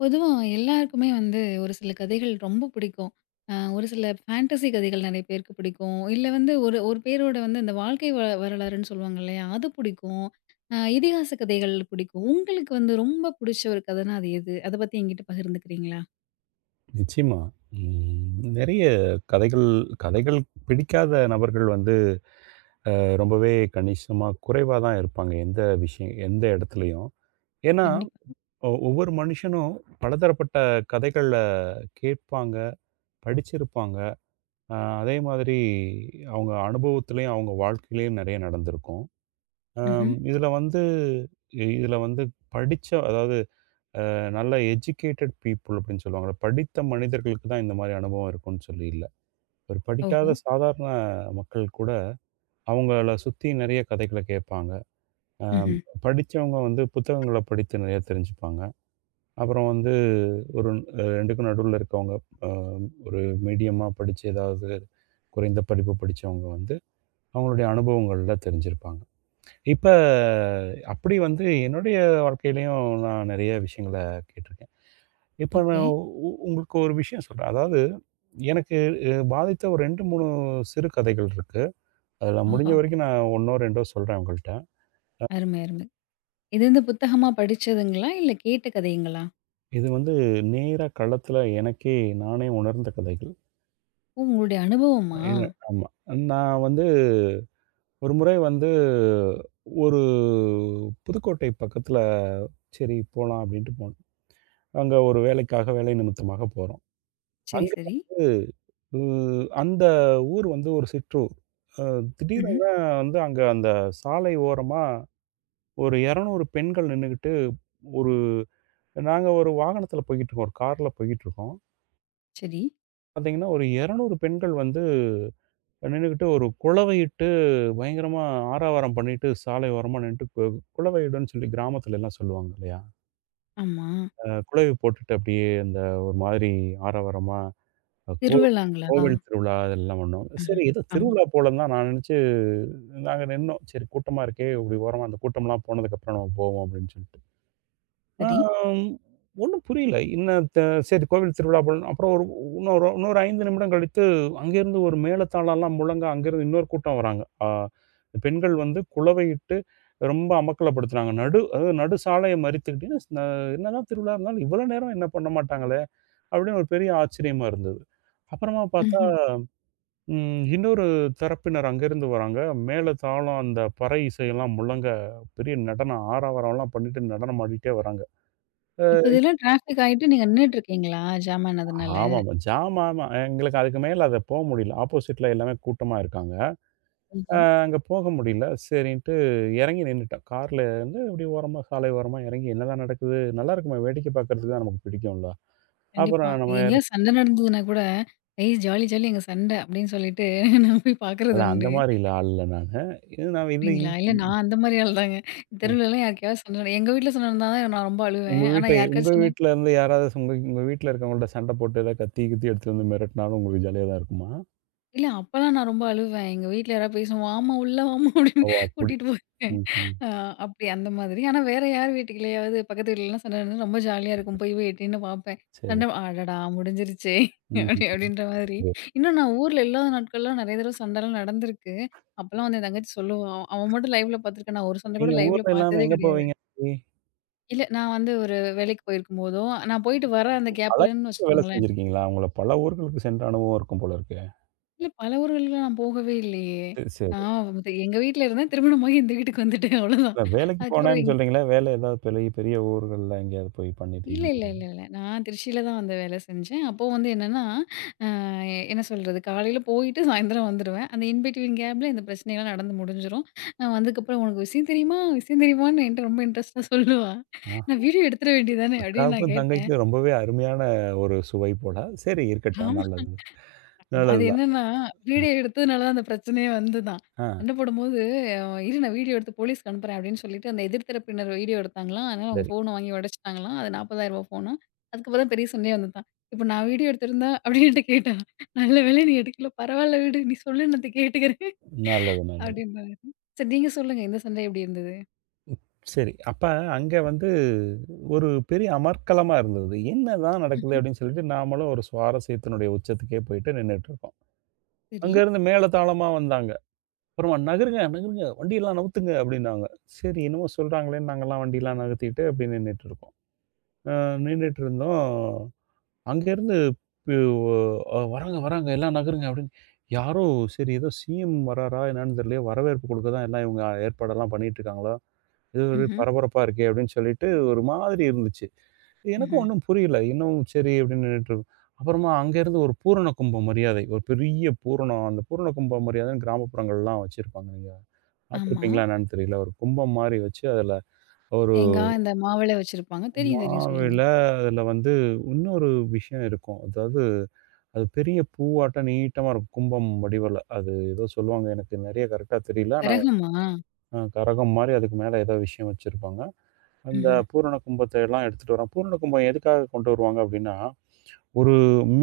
பொதுவா எல்லாருக்குமே வந்து ஒரு சில கதைகள் ரொம்ப பிடிக்கும். ஒரு சில ஃபேண்டஸி கதைகள் நெறைய பேருக்கு பிடிக்கும். இல்ல வந்து ஒரு ஒரு பேரோட வந்து இந்த வாழ்க்கை வ வரலாறுன்னு சொல்லுவாங்க இல்லையா? அது பிடிக்கும். இதிகாச கதைகள் பிடிக்கும். உங்களுக்கு வந்து ரொம்ப புடிச்ச ஒரு கதைனா அது எது? அத பத்தி என்கிட்ட பகிர்ந்துக்கிறீங்களா? நிச்சயமா. நிறைய கதைகள் கதைகள் பிடிக்காத நபர்கள் வந்து அ ரொம்பவே கணிசமா குறைவா தான் இருப்பாங்க. எந்த விஷயம் எந்த இடத்துலயும். ஏன்னா, கண்டிப்பா. ஒவ்வொரு மனுஷனும் பலதரப்பட்ட கதைகள கேட்பாங்க, படிச்சிருப்பாங்க. அ அதே மாதிரி அவங்க அனுபவத்திலயும், அவங்க வாழ்க்கையிலயும் நிறைய நடந்திருக்கும். ம்ஹ்ம். அம் இதில வந்து இதில வந்து படிச்ச அதாவது நல்ல எஜுகேட்டட் பீப்பிள் அப்படின்னு சொல்லுவாங்கல்ல. படித்த மனிதர்களுக்கு தான் இந்த மாரி அனுபவம் இருக்கும்னு சொல்லி இல்ல. ஒரு ஓஹோ! படிக்காத சாதாரண மக்கள் கூட அவங்கள சுத்தி நெறைய கதைகள கேட்பாங்க. அ ம்ஹ்ம். படிச்சவங்க வந்து புத்தகங்கள படித்து நெறைய தெரிஞ்சுப்பாங்க. அப்புறம் வந்து ஒரு 2க்கும் நடுவுல இருக்கவங்க அ ஒரு மீடியமா படிச்சு ஏதாவது குறைந்த படிப்பு படிச்சவங்க வந்து அவங்களுடைய அனுபவங்கள்ல தெரிஞ்சிருப்பாங்க. இப்ப அப்படி வந்து என்னுடைய வாழ்க்கையிலயும் நான் நெறைய விஷயங்கள கேட்டுருக்கேன். இப்ப ஓகே. நான் உங்களுக்கு ஒரு விஷயம் சொல்றேன். அதாவது எனக்கு பாதித்த ஒரு 2, 3 சிறு கதைகள் இருக்கு. அதில முடிஞ்ச ஆஹா! வரைக்கும் நான் 1 2 சொல்றேன் உங்கள்ட்ட. அருமை, அருமை. இது வந்து புத்தகமா படிச்சதுங்களா? இல்ல கேட்ட கதைங்களா? இது வந்து நேரா களத்தில எனக்கே நானே உணர்ந்த கதைகள். ஓ! உங்களுடைய அனுபவமா? ஏங்க ஆமா. நான் வந்து ஒரு முறை வந்து ஒரு புதுக்கோட்டை பக்கத்தில சரி போலாம் அப்டின்ட்டு போனோம். அங்க ஒரு வேலைக்காக வேலை நிமித்தமாக போறோம். சரி, அங்க சரி. வந்து அந்த ஊர் வந்து ஒரு சிற்றூர். அ ம்ஹ்ம். திடீரென வந்து அங்க அந்த சாலை ஓரமா ஒரு 200 பெண்கள் நின்னுகிட்டு ஒரு நாங்க ஒரு வாகனத்தில போய்க்கிட்டுருக்கோம். ஒரு கார்ல போய்க்கிட்டுருக்கோம். சரி. பார்த்தீங்கன்னா, ஒரு 200 பெண்கள் வந்து நின்னுகிட்டு ஒரு குளவையிட்டு பயங்கரமா ஆரவாரம் பண்ணிட்டு, சாலை ஓரமா நின்னுட்டு குளவையிடுன்னு சொல்லி கிராமத்துல எல்லாம் சொல்லுவாங்க இல்லையா? ஆமா. குளவி போட்டுட்டு அப்படியே அந்த ஒரு மாதிரி ஆரவாரமா அ கோ திருவிழாங்களா? கோவில் திருவிழா அதெல்லாம் பண்ணோம். ஆஹ. சரி ஏதோ ஆமா. திருவிழா போலன்னு தான் நான் நெனச்சு நாங்க நின்னோம். சரி கூட்டமா இருக்கே, இப்படி ஓரமா அந்த கூட்டம்லாம் போனதுக்கப்புறம் நம்ம போவோம் அப்படின்னு சொல்லிட்டு. சரி. ஆம், ஒண்ணும் புரியல. இன்ன த சரி கோவில் திருவிழா போல அப்புறம் ஒரு இன்னொரு இன்னொரு 5 நிமிடம் கழித்து அங்கேருந்து ஒரு மேளதாளம்லாம் முழங்க அங்கேருந்து இன்னொரு கூட்டம் வராங்க. பெண்கள் வந்து குலவையிட்டு ரொம்ப அமக்கலப்படுத்துனாங்க. நடு அதாவது நடு சாலைய மறித்துக்கிட்டு என்னதான் திருவிழா இருந்தாலும் இவ்வளோ நேரம் என்ன பண்ண மாட்டாங்களே! அப்படின்னு ஒரு பெரிய ஆச்சரியமா இருந்தது. அப்புறமா பார்த்தா, ம்ஹ்ம். இன்னொரு தரப்பினர் அங்கேருந்து வராங்க. மேளதாளம் அந்த பறை இசையெல்லாம் முழங்க பெரிய நடனம் ஆரவாரம்லாம் பண்ணிட்டு நடனம் ஆடிட்டே வராங்க. இப்ப இதெல்லாம் டிராஃபிக் ஆயிட்டு நீங்க நின்னுட்டு இருக்கீங்களா? ஜாம் ஆனதுனால? ஆமாமா. ஜாம் ஆமா. எங்களுக்கு அதுக்கு மேல அத போ முடியல. ஆப்போசிட்ல எல்லாமே கூட்டமா இருக்காங்க. அ ஐயோ! அங்க போக முடியல. சரின்ட்டு இறங்கி நின்னுட்டேன். கார்ல வந்து அப்படியே ஓரமா, சாலை ஓரமா இறங்கி என்னதான் நடக்குது? நல்லா இருக்குமே வேடிக்கை பார்க்கறதுக்கு தான் நமக்கு பிடிக்கும்ல. கண்டிப்பா. அப்புறம் நம்ம யாரு எங்கேயாவது சண்டை நடந்ததுன்னா கூட, "ஏய் ஜாலி ஜாலி எங்க சண்டை" அப்படின்னு சொல்லிட்டு நான் போய் பார்க்குறது இல்ல அந்த உண்டு. மாரில்ல ஆள் இல்ல நானு. இது நான் இது அப்படிங்களா? இல்ல நான் அந்த மாரி ஆள் தாங்க. அ தெருவுலலாம் யாருக்கையாவது சண்டை நட எங்க வீட்ல சண்டை நடந்தா தான் நான் ரொம்ப அழுவேன். உங்க ஆனா வீட்டை உங்க யாருக்காச்சும் சண்டை வீட்ல இருந்து யாராவது உங்க உங்க வீட்ல இருக்கவங்கள்ட்ட சண்டை போட்டு ஏதாவது கத்தி கித்தி எடுத்துட்டு வந்து மிரட்டினாலும் உங்களுக்கு ஜாலியா தான் இருக்குமா? இல்ல அப்பலாம் நான் ரொம்ப அழுவேன். எங்க வீட்ல யாராவது பேசுவோம், "வாம்மா உள்ள வாம்மா" அப்படின்னு ஓ! அப்படி. கூட்டிட்டு போயிருவேன். ம்ஹ்ம். அ அப்படி அந்த மாதிரி. ஆனா வேற யார் வீட்டுக்குள்ளயாவது பக்கத்து வீட்லலாம் சண்டை நடந்தா ரொம்ப ஜாலியா இருக்கும். போய் போய் எட்டின்னு பார்ப்பேன். சரி. சண்டை அடடா! முடிஞ்சிருச்சே அப்படி ம்ஹ்ம். அப்படின்ற மாதிரி. இன்னும் நான் ஊர்ல இல்லாத நாட்கள்லாம் நெறைய தடவ சண்டைலாம் நடந்திருக்கு. அப்பலாம் வந்து என் தங்கச்சி சொல்லுவா, "அவன் அவன் மட்டும் லைவ்ல பார்த்துருக்கான். நான் ஒரு சண்டை கூட நீங்க லைவ்ல ஊர்ல இல்லாம பார்த்ததே எங்க கிடையாது." போவீங்க? இல்ல நான் வந்து ஒரு வேலைக்கு போயிருக்கும்போதோ, நான் போயிட்டு வர அந்த பல கேப்லன்னு இடத்துல வேலை வச்சுக்கோங்களேன். செஞ்சிருக்கீங்களா? உங்கள பல ஊர்களுக்கு சென்ற அனுபவம் இருக்கும் போல இருக்கே! இல்ல பல ஊர்கள்லாம் நான் போகவே இல்லையே! சரி, சரி. நான் வந்து எங்க வீட்ல இருந்தேன். திருமணமாகி இந்த வீட்டுக்கு வந்துட்டேன் அவ்வளோதான். இல்ல வேலைக்கு அதுக்கப்புறம் போனேன்னு எங் சொல்றீங்களே, வேலை ஏதாவது பெரிய பெரிய ஊர்கள்ல எங்கேயாவது போய் இல்ல, இல்ல, பண்ணிட்டுருக்கீங்களா? இல்ல, இல்ல. நான் திருச்சியில தான் வந்து வேலை செஞ்சேன். அப்போ வந்து என்னன்னா, அ என்ன சொல்றது? காலையில போயிட்டு சாயந்தரம் வந்துருவேன். அந்த இன் பிட்வீன் கேப்ல இந்த பிரச்சனைலாம் நடந்து முடிஞ்சிரும். வந்ததுக்கப்புறம் "உனக்கு விஷயம் தெரியுமா? விஷயம் தெரியுமான்னு?" என்ட்ட ரொம்ப இன்ட்ரெஸ்ட்டா சொல்லுவா. ஆ, நான் வீடியோ எடுத்துற வேண்டியது தானே! அப்படின்னு நான் அக்காவுக்கும், கேட்டேன். தங்கைக்கும் ரொம்பவே அருமையான ஒரு சுவை போல. சரி இருக்கட்டும். ஆமா. நல்லது. ஆமா. அது நல்லதுதான். என்னன்னா, வீடியோ எடுத்ததுனால தான் அந்த பிரச்சனையே வந்துதான். ஆ, சண்ட போடும்போது, "இரு நான் வீடியோ எடுத்து போலீஸ்க்கு அனுப்புறேன்" அப்படின்னு சொல்லிட்டு, அந்த எதிர் தரப்பினர் வீடியோ எடுத்தாங்களாம். அதனால அவங்க சரி. ஃபோன வாங்கி உடைச்சுட்டாங்களாம். அது ரூ. 40,000 ஃபோனா. அதுக்கப்புறம் தான் பெரிய சண்டையே வந்துதான். "இப்ப நான் வீடியோ எடுத்திருந்தா?" அப்படின்னு என்ட்ட கேட்டா. "நல்ல வேளை நீ எடுக்கல. பரவால்ல விடு. நீ சொல்லு நான் கேட்டுக்கிறேன்" நல்லது, நல்லது. அப்படின்றாங்க. சரி நீங்க சொல்லுங்க. இந்த சண்டை எப்படி இருந்தது? சரி. அப்ப அங்க வந்து ஒரு பெரிய அமர்க்களமா இருந்தது. "என்னதான் நடக்குது?" ம்ஹ்ம். அப்படின்னு சொல்லிட்டு நாமளும் ஒரு சுவாரஸ்யத்தினுடைய உச்சத்துக்கே போயிட்டு நின்னுட்டு இருக்கோம். சரி. அங்கருந்து மேளதாளமா வந்தாங்க. அப்புறமா "நகருங்க, நகருங்க. வண்டியெல்லாம் நவுத்துங்க" அப்படின்னாங்க. சரி என்னமோ சொல்றாங்களேன்னு நாங்கலாம் வண்டிலாம் நகர்த்திட்டு அப்படியே நின்னுட்டு இருக்கோம். அ நின்னுட்டு இருந்தோம். அங்கேருந்து பி ஒ அ "வராங்க, வராங்க. எல்லாம் நகருங்க" அப்படின்னு யாரோ சரி ஏதோ சிஎம் வராரா என்னான்னு தெரியலையே, வரவேற்பு குடுக்க தான் எல்லாம் இவங்க ஏற்பாடெல்லாம் பண்ணிட்டு இருக்காங்களா? இது ஒரு ம்ஹ்ம். பரபரப்பா இருக்கே அப்படின்னு சொல்லிட்டு ஒரு மாதிரி இருந்துச்சு. எனக்கும் ம்ஹ்ம். ஒண்ணும் புரியல. இன்னும் சரி அப்படின்னு நின்னுட்டு இருக்கோம். அப்புறமா அங்கேருந்து ஒரு பூரண கும்ப மரியாதை. ஒரு பெரிய பூரணம். அந்த பூரண கும்ப மரியாதைன்னு கிராமப்புறங்கள்லாம் வச்சிருப்பாங்க. ஆமா. பார்த்துருப்பீங்களா என்னன்னு தெரியல. ஒரு கும்பம் மாரி வச்சு அதுல ஒரு தேங்கா, இந்த மாவெல்லாம் வச்சிருப்பாங்க. தெரியும், தெரியும். சொல்லுங்க. மாவில அதுல வந்து இன்னொரு விஷயம் இருக்கும். அதாவது அது பெரிய பூவாட்டம் நீட்டமா இருக்கும். கும்பம் வடிவுல. அது ஏதோ சொல்லுவாங்க. எனக்கு நெறைய கரெக்ட்டா தெரியல. ஆனா கரகமா? கரகம் மாரி அதுக்கு மேல ஏதோ விஷயம் வச்சிருப்பாங்க. அந்த ம்ஹ்ம். பூரண கும்பத்த எல்லாம் எடுத்துட்டு வரான். பூரண கும்பம் எதுக்காக கொண்டு வருவாங்க அப்டின்னா, ஒரு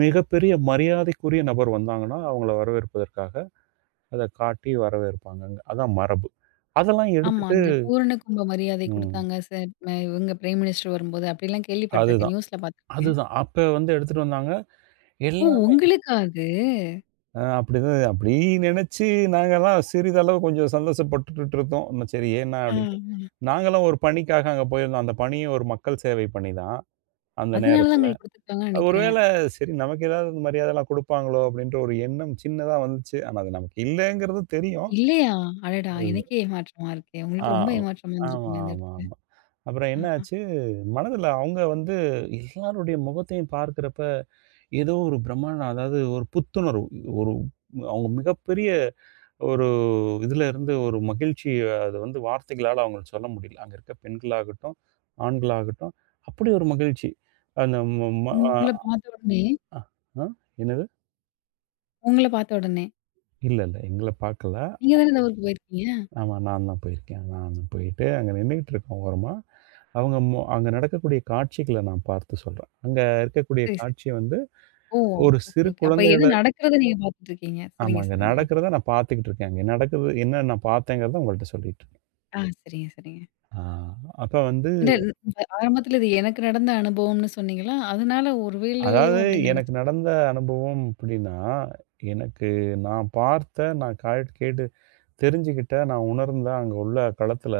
மிகப்பெரிய மரியாதைக்குரிய நபர் வந்தாங்கன்னா, அவங்கள வரவேற்பதற்காக அத காட்டி வரவேற்பாங்கங்க. அதான் மரபு. அதெல்லாம் ஆமா. எடுத்துட்டு அந்த பூரண கும்ப மரியாதை ம். குடுத்தாங்க சார். இவங்க பிரைம் மினிஸ்டர் வரும்போது அப்படிலாம் கேள்விப்பட்டுருக்கேன். அதுதான். நியூஸ்ல பார்த்துருக்கேன். அதுதான். அப்ப வந்து எடுத்துட்டு வந்தாங்க. ஓ! எல்லாமே உங்களுக்கா அது? அப்படிதான் அப்படி நினைச்சு நாங்கலாம் சிறிதளவு கொஞ்சம் சந்தோஷப்பட்டுட்டு இருந்தோம். "என்ன சரி ஏன்னா?" அப்படின்ட்டு. ஆமா. நாங்களும் ஒரு பணிக்காக அங்க போயிருந்தோம். அந்த பணியும் ஒரு மக்கள் சேவை பணி தான், அந்த அதனால தான் நேரத்துல. உங்களுக்கு குடுத்துருக்காங்கன்னு அது நெனைக்கிறேன். ஒருவேளை சரி நமக்கு ஏதாவது இந்த மரியாதைலாம் குடுப்பாங்களோ அப்படின்ற ஒரு எண்ணம் சின்னதா வந்துச்சு. ஆனா அது நமக்கு இல்லங்கிறது தெரியும். இல்லையா? அடடா! எனக்கே ஏமாற்றமா இருக்கே. ஆ. உங்களுக்கு ரொம்ப ஏமாற்றமா ஆமா, இருந்திருக்குமே அந்த ஆமா, இடத்துல. ஆமா. அப்புறம் என்ன ஆஹா. ஆச்சு, மனதுல அவங்க வந்து எல்லாருடைய முகத்தையும் பார்க்கிறப்ப ஏதோ ஒரு பிரம்மாண்டம் அதாவது ஒரு புத்துணர்வு. ஒரு அவங்க மிகப்பெரிய ஒரு இதுல இருந்து ஒரு மகிழ்ச்சிய அது வந்து வார்த்தைகளால அவங்களுக்கு சொல்ல முடியல. அங்க இருக்க பெண்களாகட்டும், ஆண்களாகட்டும் அப்படி ஒரு மகிழ்ச்சி. அந்த ம ம அ உங்கள பார்த்த உடனே அ அ என்னது? உங்கள பார்த்த உடனே. இல்ல, இல்ல. எங்கள பார்க்கல. நீங்க தானே இந்த ஊருக்கு போயிருக்கீங்க? ஆமா நான் தான் போயிருக்கேன். நான் தான் போயிட்டு அங்க நின்னுகிட்டு இருக்கோம் ஓரமா. அவங்க மொ அங்க நடக்கக்கூடிய காட்சிகள நான் பார்த்து சொல்றேன். அங்க இருக்கக்கூடிய சரி, சரி. காட்சிய வந்து ஓ! ஒரு ஓகே, சிறு ஓகே. அப்ப குழந்தை எது நடக்கிறத நீங்க பார்த்துட்டு இருக்கீங்க. சரிங்க, ஆமாங்க. சரிங்க. ஓகே. நடக்கிறத நான் பார்த்துக்கிட்டு இருக்கேன். அங்க நடக்குது என்ன நான் பார்த்தேங்கிறத உங்கள்ட்ட சொல்லிட்டு இருக்கேன். ஆ சரிங்க, சரிங்க. ஆ அப்ப வந்து இல்ல இந்த ஆரம்பத்துல இது எனக்கு நடந்த அனுபவம்னு சொன்னீங்களா? அதனால ஒரு வேளையோ அதாவது அப்படின்னு எனக்கு நெனச்சேன். நடந்த அனுபவம் அப்படின்னா, எனக்கு நான் பார்த்த, நான் கால் கேட்டு தெரிஞ்சுக்கிட்ட, நான் உணர்ந்த அங்க உள்ள களத்தில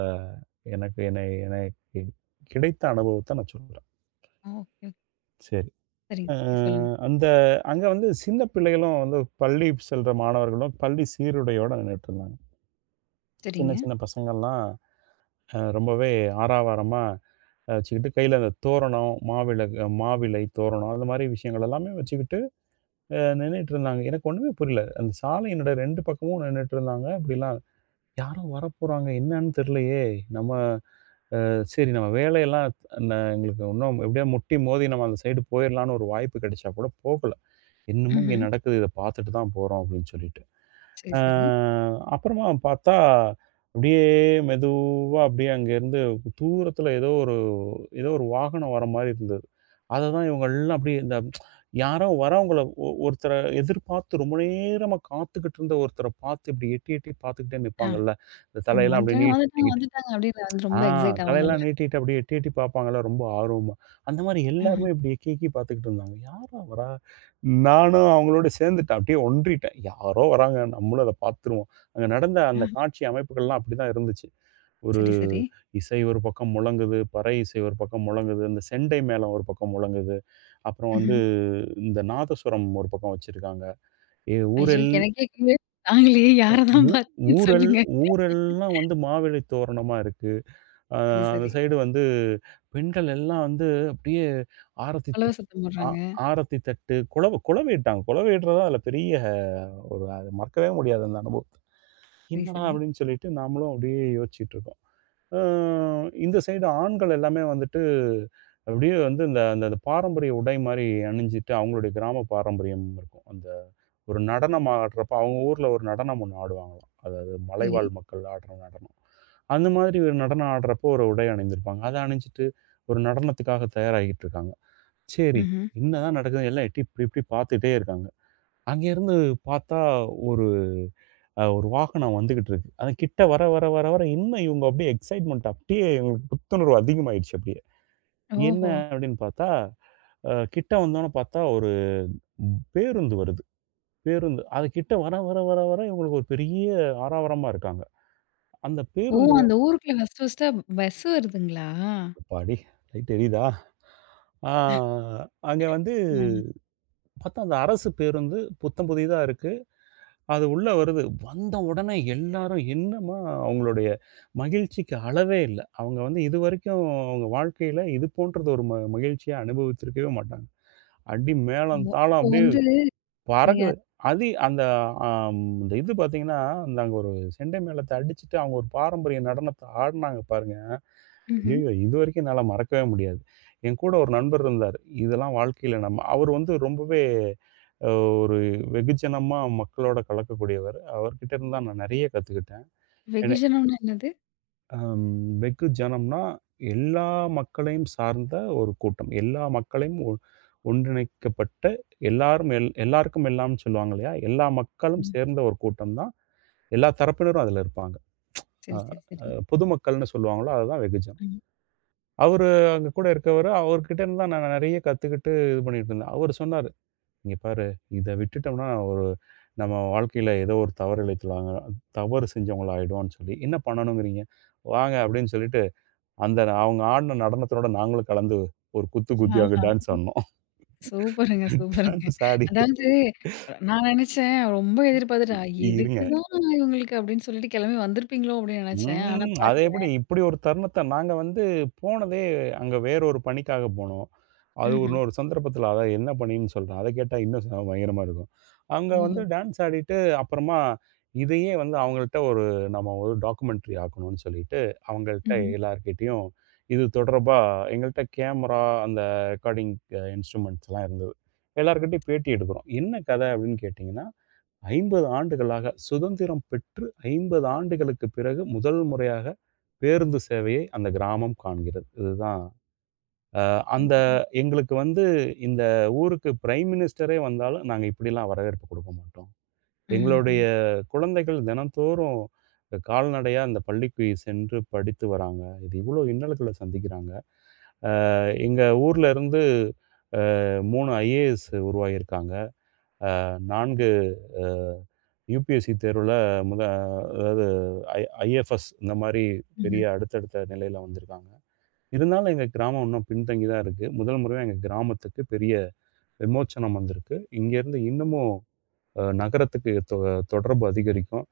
எனக்கு என்னை எனக்கு கிடைத்த அனுபவத்த நான் சொல்றேன். ஓகே. ஓகே. சரி. சரி, அ சரி. சொல்லுங்க. அந்த அங்க வந்து சின்ன பிள்ளைகளும் வந்து பள்ளி செல்ற மாணவர்களும், பள்ளி சீருடையோட நின்னுட்டு இருந்தாங்க. சின்ன சரிங்க. சின்ன பசங்கள்லாம் ரொம்பவே ஆரவாரமா வச்சுக்கிட்டு கையில அந்த தோரணம், மாவிளக்கு மாவிலை தோரணம் அந்த மாரி விஷயங்கள் எல்லாமே வச்சுக்கிட்டு நின்னுட்டுருந்தாங்க. எனக்கு ஒண்ணுமே புரியல. அந்த சாலையினோட 2 பக்கமும் நின்னுட்டுருந்தாங்க. இப்படிலாம் யாரோ வரப்போறாங்க, என்னன்னு தெரியலையே! நம்ம சரி நம்ம வேலையெல்லாம் எங்களுக்கு இன்னும் எப்படியா முட்டி மோதி நம்ம அந்த சைடு போயிரலாம்ன்னு ஒரு வாய்ப்பு கிடைச்சா கூட போகல. என்னமோ இங்க ம்ஹ்ம். நடக்குது, இத பார்த்துட்டு தான் போறோம் அப்படின்னு சொல்லிட்டு. சரி, அ சரி. அப்புறமா பார்த்தா, அப்படியே மெதுவா அப்படியே அங்கேருந்து தூரத்தில ஏதோ ஒரு ஏதோ ஒரு வாகனம் வர மாரி இருந்தது. அத தான் இவங்கள்லாம் அப்படியே இந்த யாரோ வரவங்கள ஒருத்தர எதிர்பார்த்து ரொம்ப நேரமா காத்துக்கிட்டு இருந்த ஒருத்தர பார்த்து இப்படி எட்டி எட்டி பார்த்துக்கிட்டே ஆ. நிப்பாங்கள்ல. இந்த ஆமா. தலையெல்லாம் அப்படியே வந்துட்டாங்க, அதுக்கப்புறம் வந்துட்டாங்க, நீட்டிக்கிட்டு. வந்துட்டாங்க அப்படின்னு வந்து ஆ ரொம்ப எக்ஸைட் ஆவாங்கல்ல. தலையெல்லாம் நீட்டிட்டு அப்படியே எட்டி எட்டி பார்ப்பாங்கள்ல ரொம்ப ஆர்வமா. அந்த மாரி ம்ஹ்ம். எல்லாருமே இப்படி எக்கி எக்கி பார்த்துக்கிட்டு இருந்தாங்க. யார்ரா வரா? நானும் அவங்களோட சேர்ந்துட்டேன். அப்படியே ஒன்றிட்டேன். யாரோ வராங்க. நம்மளும் அத பார்த்துருவோம். அங்க நடந்த அந்த ஆஹ. காட்சி அமைப்புகள்லாம் அப்படிதான் இருந்துச்சு. ஒரு சரி, சரி. இசை ஒரு பக்கம் முழங்குது, பறை இசை ஒரு பக்கம் முழங்குது, இந்த செண்டை மேளம் ஒரு பக்கம் முழங்குது. அப்புறம் வந்து ம்ஹ்ம். இந்த நாதசுரம் ஒரு பக்கம் வச்சிருக்காங்க. ஏ ஐயோ! ஊரெல் எனக்கே கேள்வி நாங்களே யார தான் ஊ பார்த்தீங்கன்னு ஊரெல் சொல்லுங்க. ஊரெல்லாம் வந்து மாவிலை தோரணமா இருக்கு. அ சரி, அந்த சரி. சைடு வந்து பெண்கள் எல்லாம் வந்து அப்படியே ஆரத்தி அவ்வளவா தட் சத்தம் ஆ போடுறாங்க. ஆரத்தி தட்டு, குலவிட்டாங்க. குலவிடுறது அதுல பெரிய ஒரு அது மறக்கவே முடியாது அந்த அனுபவத்த. சரி, "என்னடா!" சரி. அப்படின்னு சொல்லிட்டு நாமளும் அப்படியே யோசிச்சுட்டு இருக்கோம். அ இந்த சைடு ஆண்கள் எல்லாமே வந்துட்டு, அப்படியே வந்து இந்த அந்த அந்த பாரம்பரிய உடை மாரி அணிஞ்சிட்டு, அவங்களுடைய கிராம பாரம்பரியம் இருக்கும். அந்த ஒரு நடனம் ஆடுறப்ப, அவங்க ஊர்ல ஒரு நடனம் ஒண்ணு ஆடுவாங்களாம். அதாவது சரி. மலைவாழ் மக்கள் ஆடுற நடனம். அந்த மாதிரி ஒரு நடனம் ஆடுறப்போ ஒரு உடை அணிந்திருப்பாங்க. அத அணிஞ்சிட்டு ஒரு நடனத்துக்காக தயாராகிட்டு இருக்காங்க. சரி, ம்ஹ்ம். என்னதான் நடக்குது? எல்லாம் எட்டி இப்படி இப்படி பார்த்துட்டே இருக்காங்க. அங்கேருந்து பார்த்தா ஒரு ஒரு வாகனம் வந்துகிட்டு இருக்கு. அது கிட்ட வர, வர, வர, வர இன்னும் இவங்க அப்படியே எக்ஸைட்மென்ட் அப்படியே இவங்களுக்கு புத்துணர்வு அதிகமாயிடுச்சு அப்படியே. என்ன ஓஹோ! அப்படின்னு பார்த்தா, கிட்ட வந்தோனே பார்த்தா ஒரு பேருந்து வருது. பேருந்து. அது கிட்ட வர, வர, வர, வர இவங்களுக்கு ஒரு பெரிய ஆரவாரமா இருக்காங்க. அந்த ஓ! பேருந்து அந்த ஊருக்குள்ள ஃபர்ஸ்ட்டா பஸ் வருதுங்களா? அப்பாடி! லைட் எரியுதா? ஆ அங்க வந்து ஆ. பார்த்தா அந்த அரசு பேருந்து புத்தம் புதிதா இருக்கு. அது உள்ள வருது. வந்த உடனே எல்லாரும் என்னம்மா அவங்களுடைய மகிழ்ச்சிக்கு அளவே இல்ல. அவங்க வந்து இதுவரைக்கும் அவங்க வாழ்க்கையில இது போன்றது ஒரு மகிழ்ச்சிய அனுபவிச்சிருக்கவே மாட்டாங்க. அடி மேளம், ஓ! தாளம் அப்போ அப்படியே வந்து நீங்க பறக்குது. அது அந்த இந்த இது பார்த்தீங்கன்னா, அந்த அங்க ஒரு செண்டை மேளத்த அடிச்சுட்டு அவங்க ஒரு பாரம்பரிய நடனத்த ஆடுனாங்க பாருங்க. ம்ஹ்ம். ஐயய்யோ! இதுவரைக்கும் என்னால மறக்கவே முடியாது. என் கூட ஒரு நண்பர் இருந்தாரு. இதெல்லாம் வாழ்க்கையில நம்ம அவர் வந்து ரொம்பவே ஒரு வெகுஜனமா மக்களோட கலக்கக்கூடியவர். அவர்கிட்ட இருந்து தான் நான் நெறைய கத்துக்கிட்டேன். என வெகுஜனம்னா என்னது? அம் வெகுஜனம்னா எல்லா மக்களையும் சார்ந்த ஒரு கூட்டம். எல்லா மக்களையும் ஒன்றிணைக்கப்பட்ட எல்லாரும் எல்லாருக்கும் எல்லாம்ன்னு சொல்லுவாங்க இல்லையா? எல்லா மக்களும் ம். சேர்ந்த ஒரு கூட்டம் தான். எல்லா தரப்பினரும் அதுல இருப்பாங்க. அ சரி, சரி, சரி. அ பொதுமக்கள்னு சொல்லுவாங்களோ, அதுதான் வெகுஜனம். ம். அவரு அங்க கூட இருக்கவரு அவர்கிட்ட இருந்து தான் நான் நெறைய கத்துக்கிட்டு இது பண்ணிட்டு இருந்தேன். அவரு சொன்னாரு. இங்க பாரு, இத விட்டுட்டோம்னா ஒரு நம்ம வாழ்க்கையில ஏதோ ஒரு தவறு இழைத்துலாங்க தவறு செஞ்சவங்களா ஆயிடுவோம்ன்னு சொல்லி, "என்ன பண்ணணுங்கிறீங்க?" "வாங்க" அப்படின்னு சொல்லிட்டு, அந்த அவங்க ஆடுன நடனத்தோட நாங்களும் கலந்து ஒரு குத்து குத்தி அங்க ஆஹா. டான்ஸ் ஆடுனோம். சூப்பருங்க, சூப்பருங்க. டான்ஸ் ஆடிட்டு அதாவது நான் நெனச்சேன் ரொம்ப எதிர்பார்த்துட்டேன். "இதுக்கு இருங்க. தான் இவங்களுக்கு" அப்படின்னு சொல்லிட்டு கிளம்பி வந்திருப்பீங்களோ அப்படின்னு நெனச்சேன். ஆனா ம். அது எப்படி பாருங்களேன். இப்படி ஒரு தருணத்த நாங்க வந்து போனதே அங்க வேற ஒரு பணிக்காக போனோம். அது ம்ஹ்ம். இன்னொரு சந்தர்ப்பத்தில அதான் என்ன பண்ணீன்னு சொல்றேன். அத கேட்டா இன்னும் பயங்கரமா இருக்கும். அங்க வந்து ஓஹோ! டான்ஸ் ஆடிட்டு, அப்புறமா இதையே வந்து அவங்கள்ட்ட ஒரு நம்ம ஒரு டாக்குமென்டரி ஆக்கணும்னு சொல்லிட்டு, அவங்கள்ட்ட ம்ஹ்ம். எல்லார்கிட்டயும் இது தொடர்பா எங்கள்ட்ட கேமரா, அந்த ரெக்கார்டிங் இன்ஸ்ட்ருமெண்ட்ஸ்லாம் இருந்தது. எல்லார்கிட்டயும் பேட்டி எடுக்கிறோம். "என்ன கதை?" அப்படின்னு கேட்டீங்கன்னா, 50 ஆண்டுகளாக சுதந்திரம் பெற்று 50 ஆண்டுகளுக்கு பிறகு முதல் முறையாக பேருந்து சேவையை அந்த கிராமம் காண்கிறது. இதுதான் அ அந்த எங்களுக்கு வந்து இந்த ஊருக்கு பிரைம் மினிஸ்டரே வந்தாலும், நாங்க இப்படிலாம் வரவேற்பு குடுக்க மாட்டோம். ம்ஹ்ம். எங்களுடைய குழந்தைகள் தினந்தோறும் கால்நடையா இந்த பள்ளிக்கு சென்று படித்து வராங்க. இது இவ்வளோ இன்னல்கள சந்திக்கிறாங்க. அ எங்க ஊர்ல இருந்து 3 ஐஏஎஸ் உருவாகியிருக்காங்க. 4 அ யுபிஎஸ்சி தேர்வுல முத அதாவது ஐ ஐஎஃப்எஸ் இந்த மாரி ம்ஹ்ம். பெரிய அடுத்தடுத்த நிலையில வந்திருக்காங்க. இருந்தாலும் எங்க கிராமம் இன்னும் பின்தங்கி தான் இருக்கு. முதல் முறையா எங்க கிராமத்துக்கு பெரிய விமோச்சனம் வந்திருக்கு இங்கேருந்து இன்னமும் நகரத்துக்கு தொடர்பு அதிகரிக்கும்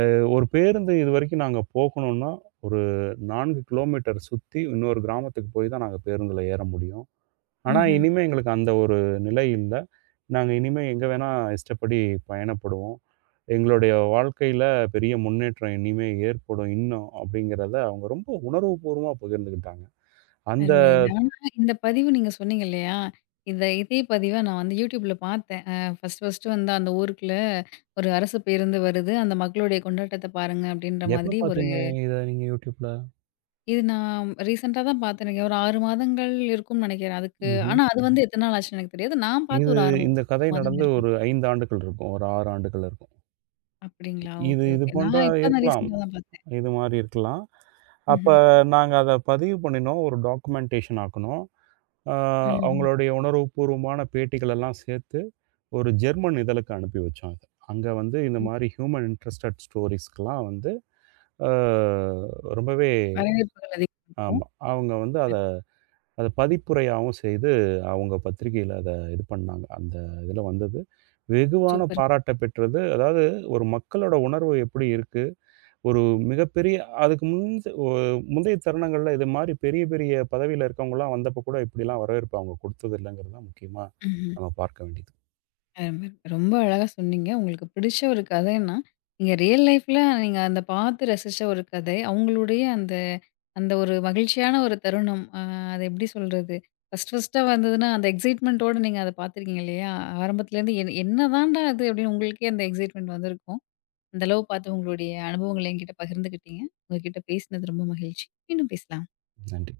ஒரு பேருந்து இது வரைக்கும் நாங்கள் போகணும்னா ஒரு 4 கிலோமீட்டர் சுற்றி இன்னொரு கிராமத்துக்கு போய் தான் நாங்கள் பேருந்தில் ஏற முடியும். ஆனால் ம்ஹ்ம். இனிமேல் எங்களுக்கு அந்த ஒரு நிலை இல்லை. நாங்கள் இனிமேல் எங்கே வேணால் இஷ்டப்படி பயணப்படுவோம். எங்களுடைய வாழ்க்கையில் பெரிய முன்னேற்றம் இனிமேல் ஏற்படும் இன்னும் அப்படிங்கிறத அவங்க ரொம்ப உணர்வுபூர்வமாக பகிர்ந்துக்கிட்டாங்க. அந்த அருமை, அருமை. ஆனா இந்த பதிவு நீங்க சொன்னீங்க இல்லையா? இந்த இதே பதிவ நான் வந்து YouTubeல பார்த்தேன். ஃபர்ஸ்ட்டு வந்து அந்த ஊருக்குள்ள ஒரு அரசு பேருந்து வருது. அந்த மக்களுடைய கொண்டாட்டத்த பாருங்க அப்படின்ற எப்போ மாதிரி ஒரு பார்த்தீங்க இதை நீங்கள் யூடியூப்பில்? இது நான் ரீசென்ட்டா தான் பாத்தேனுங்க. ஒரு 6 மாதங்கள் இருக்கும்னு நெனைக்கிறேன். அதுக்கு ஆனா அது ம். வந்து எத்தன நாள் ஆச்சுன்னு எனக்கு தெரியாது. நான் பாத்து இது ஒரு 6 இந்த கதை மாதங்கள் நடந்து இருக்கும். ஒரு 5 ஆண்டுகள் இருக்கும். ஒரு 6 ஆண்டுகள் இருக்கும். அப்படிங்களா? இது ஓகே, இது ஓகே. போன்ற நான் இப்ப தான் இருக்கலாம். ரீசென்ட்டா தான் பாத்தேன். இது மாரி இருக்கலாம். அப்ப ம்ஹ்ம். நாங்க அத பதிவு பண்ணினோம். ஒரு டாக்குமென்டேஷன் ஆக்குனோம். ஆ ம்ஹ்ம். அவங்களுடைய உணர்வுபூர்வமான பேட்டிகள் எல்லாம் சேர்த்து ஒரு ஜெர்மன் இதழுக்கு அனுப்பி வச்சோம் அத. அங்க வந்து இந்த மாரி ஹியூமன் இன்ட்ரஸ்டட் ஸ்டோரீஸ்க்குலாம் வந்து ஆ ரொம்பவே வரவேற்புகள் அதிகம் இருக்கும். ஆமா. அவங்க வந்து அத அது அத பதிப்புரையாவும் செய்து, அவங்க பத்திரிகையில அத இது பண்ணாங்க. அந்த இதுல வந்தது. வெகுவான சூப்பர். பாராட்ட பெற்றது. அதாவது ஒரு மக்களோட உணர்வு எப்படி இருக்கு? ஒரு மிகப்பெரிய அதுக்கு முந்த் ஒ முந்தைய தருணங்கள்ல இது மாரி பெரிய, பெரிய பதவியில இருக்கவங்கலாம் வந்தப்ப கூட இப்படிலாம் வரவேற்பு அவங்க குடுத்தது இல்லங்கிறது தான் முக்கியமா ம்ஹ்ம். நம்ம பார்க்க வேண்டியது. அருமை. ரொம்ப அழகா சொன்னீங்க. உங்களுக்கு பிடிச்ச ஒரு கதைன்னா, நீங்க ரியல் லைஃப்ல அந்த பார்த்து ரசிச்ச ஒரு கதை. அவங்களுடைய அந்த அந்த ஒரு மகிழ்ச்சியான ஒரு தருணம். அத எப்படி சொல்றது? ஃபர்ஸ்ட் ஃபர்ஸ்ட்டா வந்ததுன்னா, அந்த எக்ஸைட்மென்ட்டோட நீங்க அத பார்த்துருக்கீங்க இல்லையா? ஆரம்பத்துலேருந்து "என்னதான்டா அது?" அப்படின்னு உங்களுக்கே அந்த எக்ஸைட்மென்ட் வந்திருக்கும். அந்த அளவு பார்த்து உங்களுடைய அனுபவங்கள என்கிட்ட பகிர்ந்துக்கிட்டீங்க. உங்க கிட்ட பேசினது ரொம்ப மகிழ்ச்சி. மீண்டும் பேசலாம். நன்றி.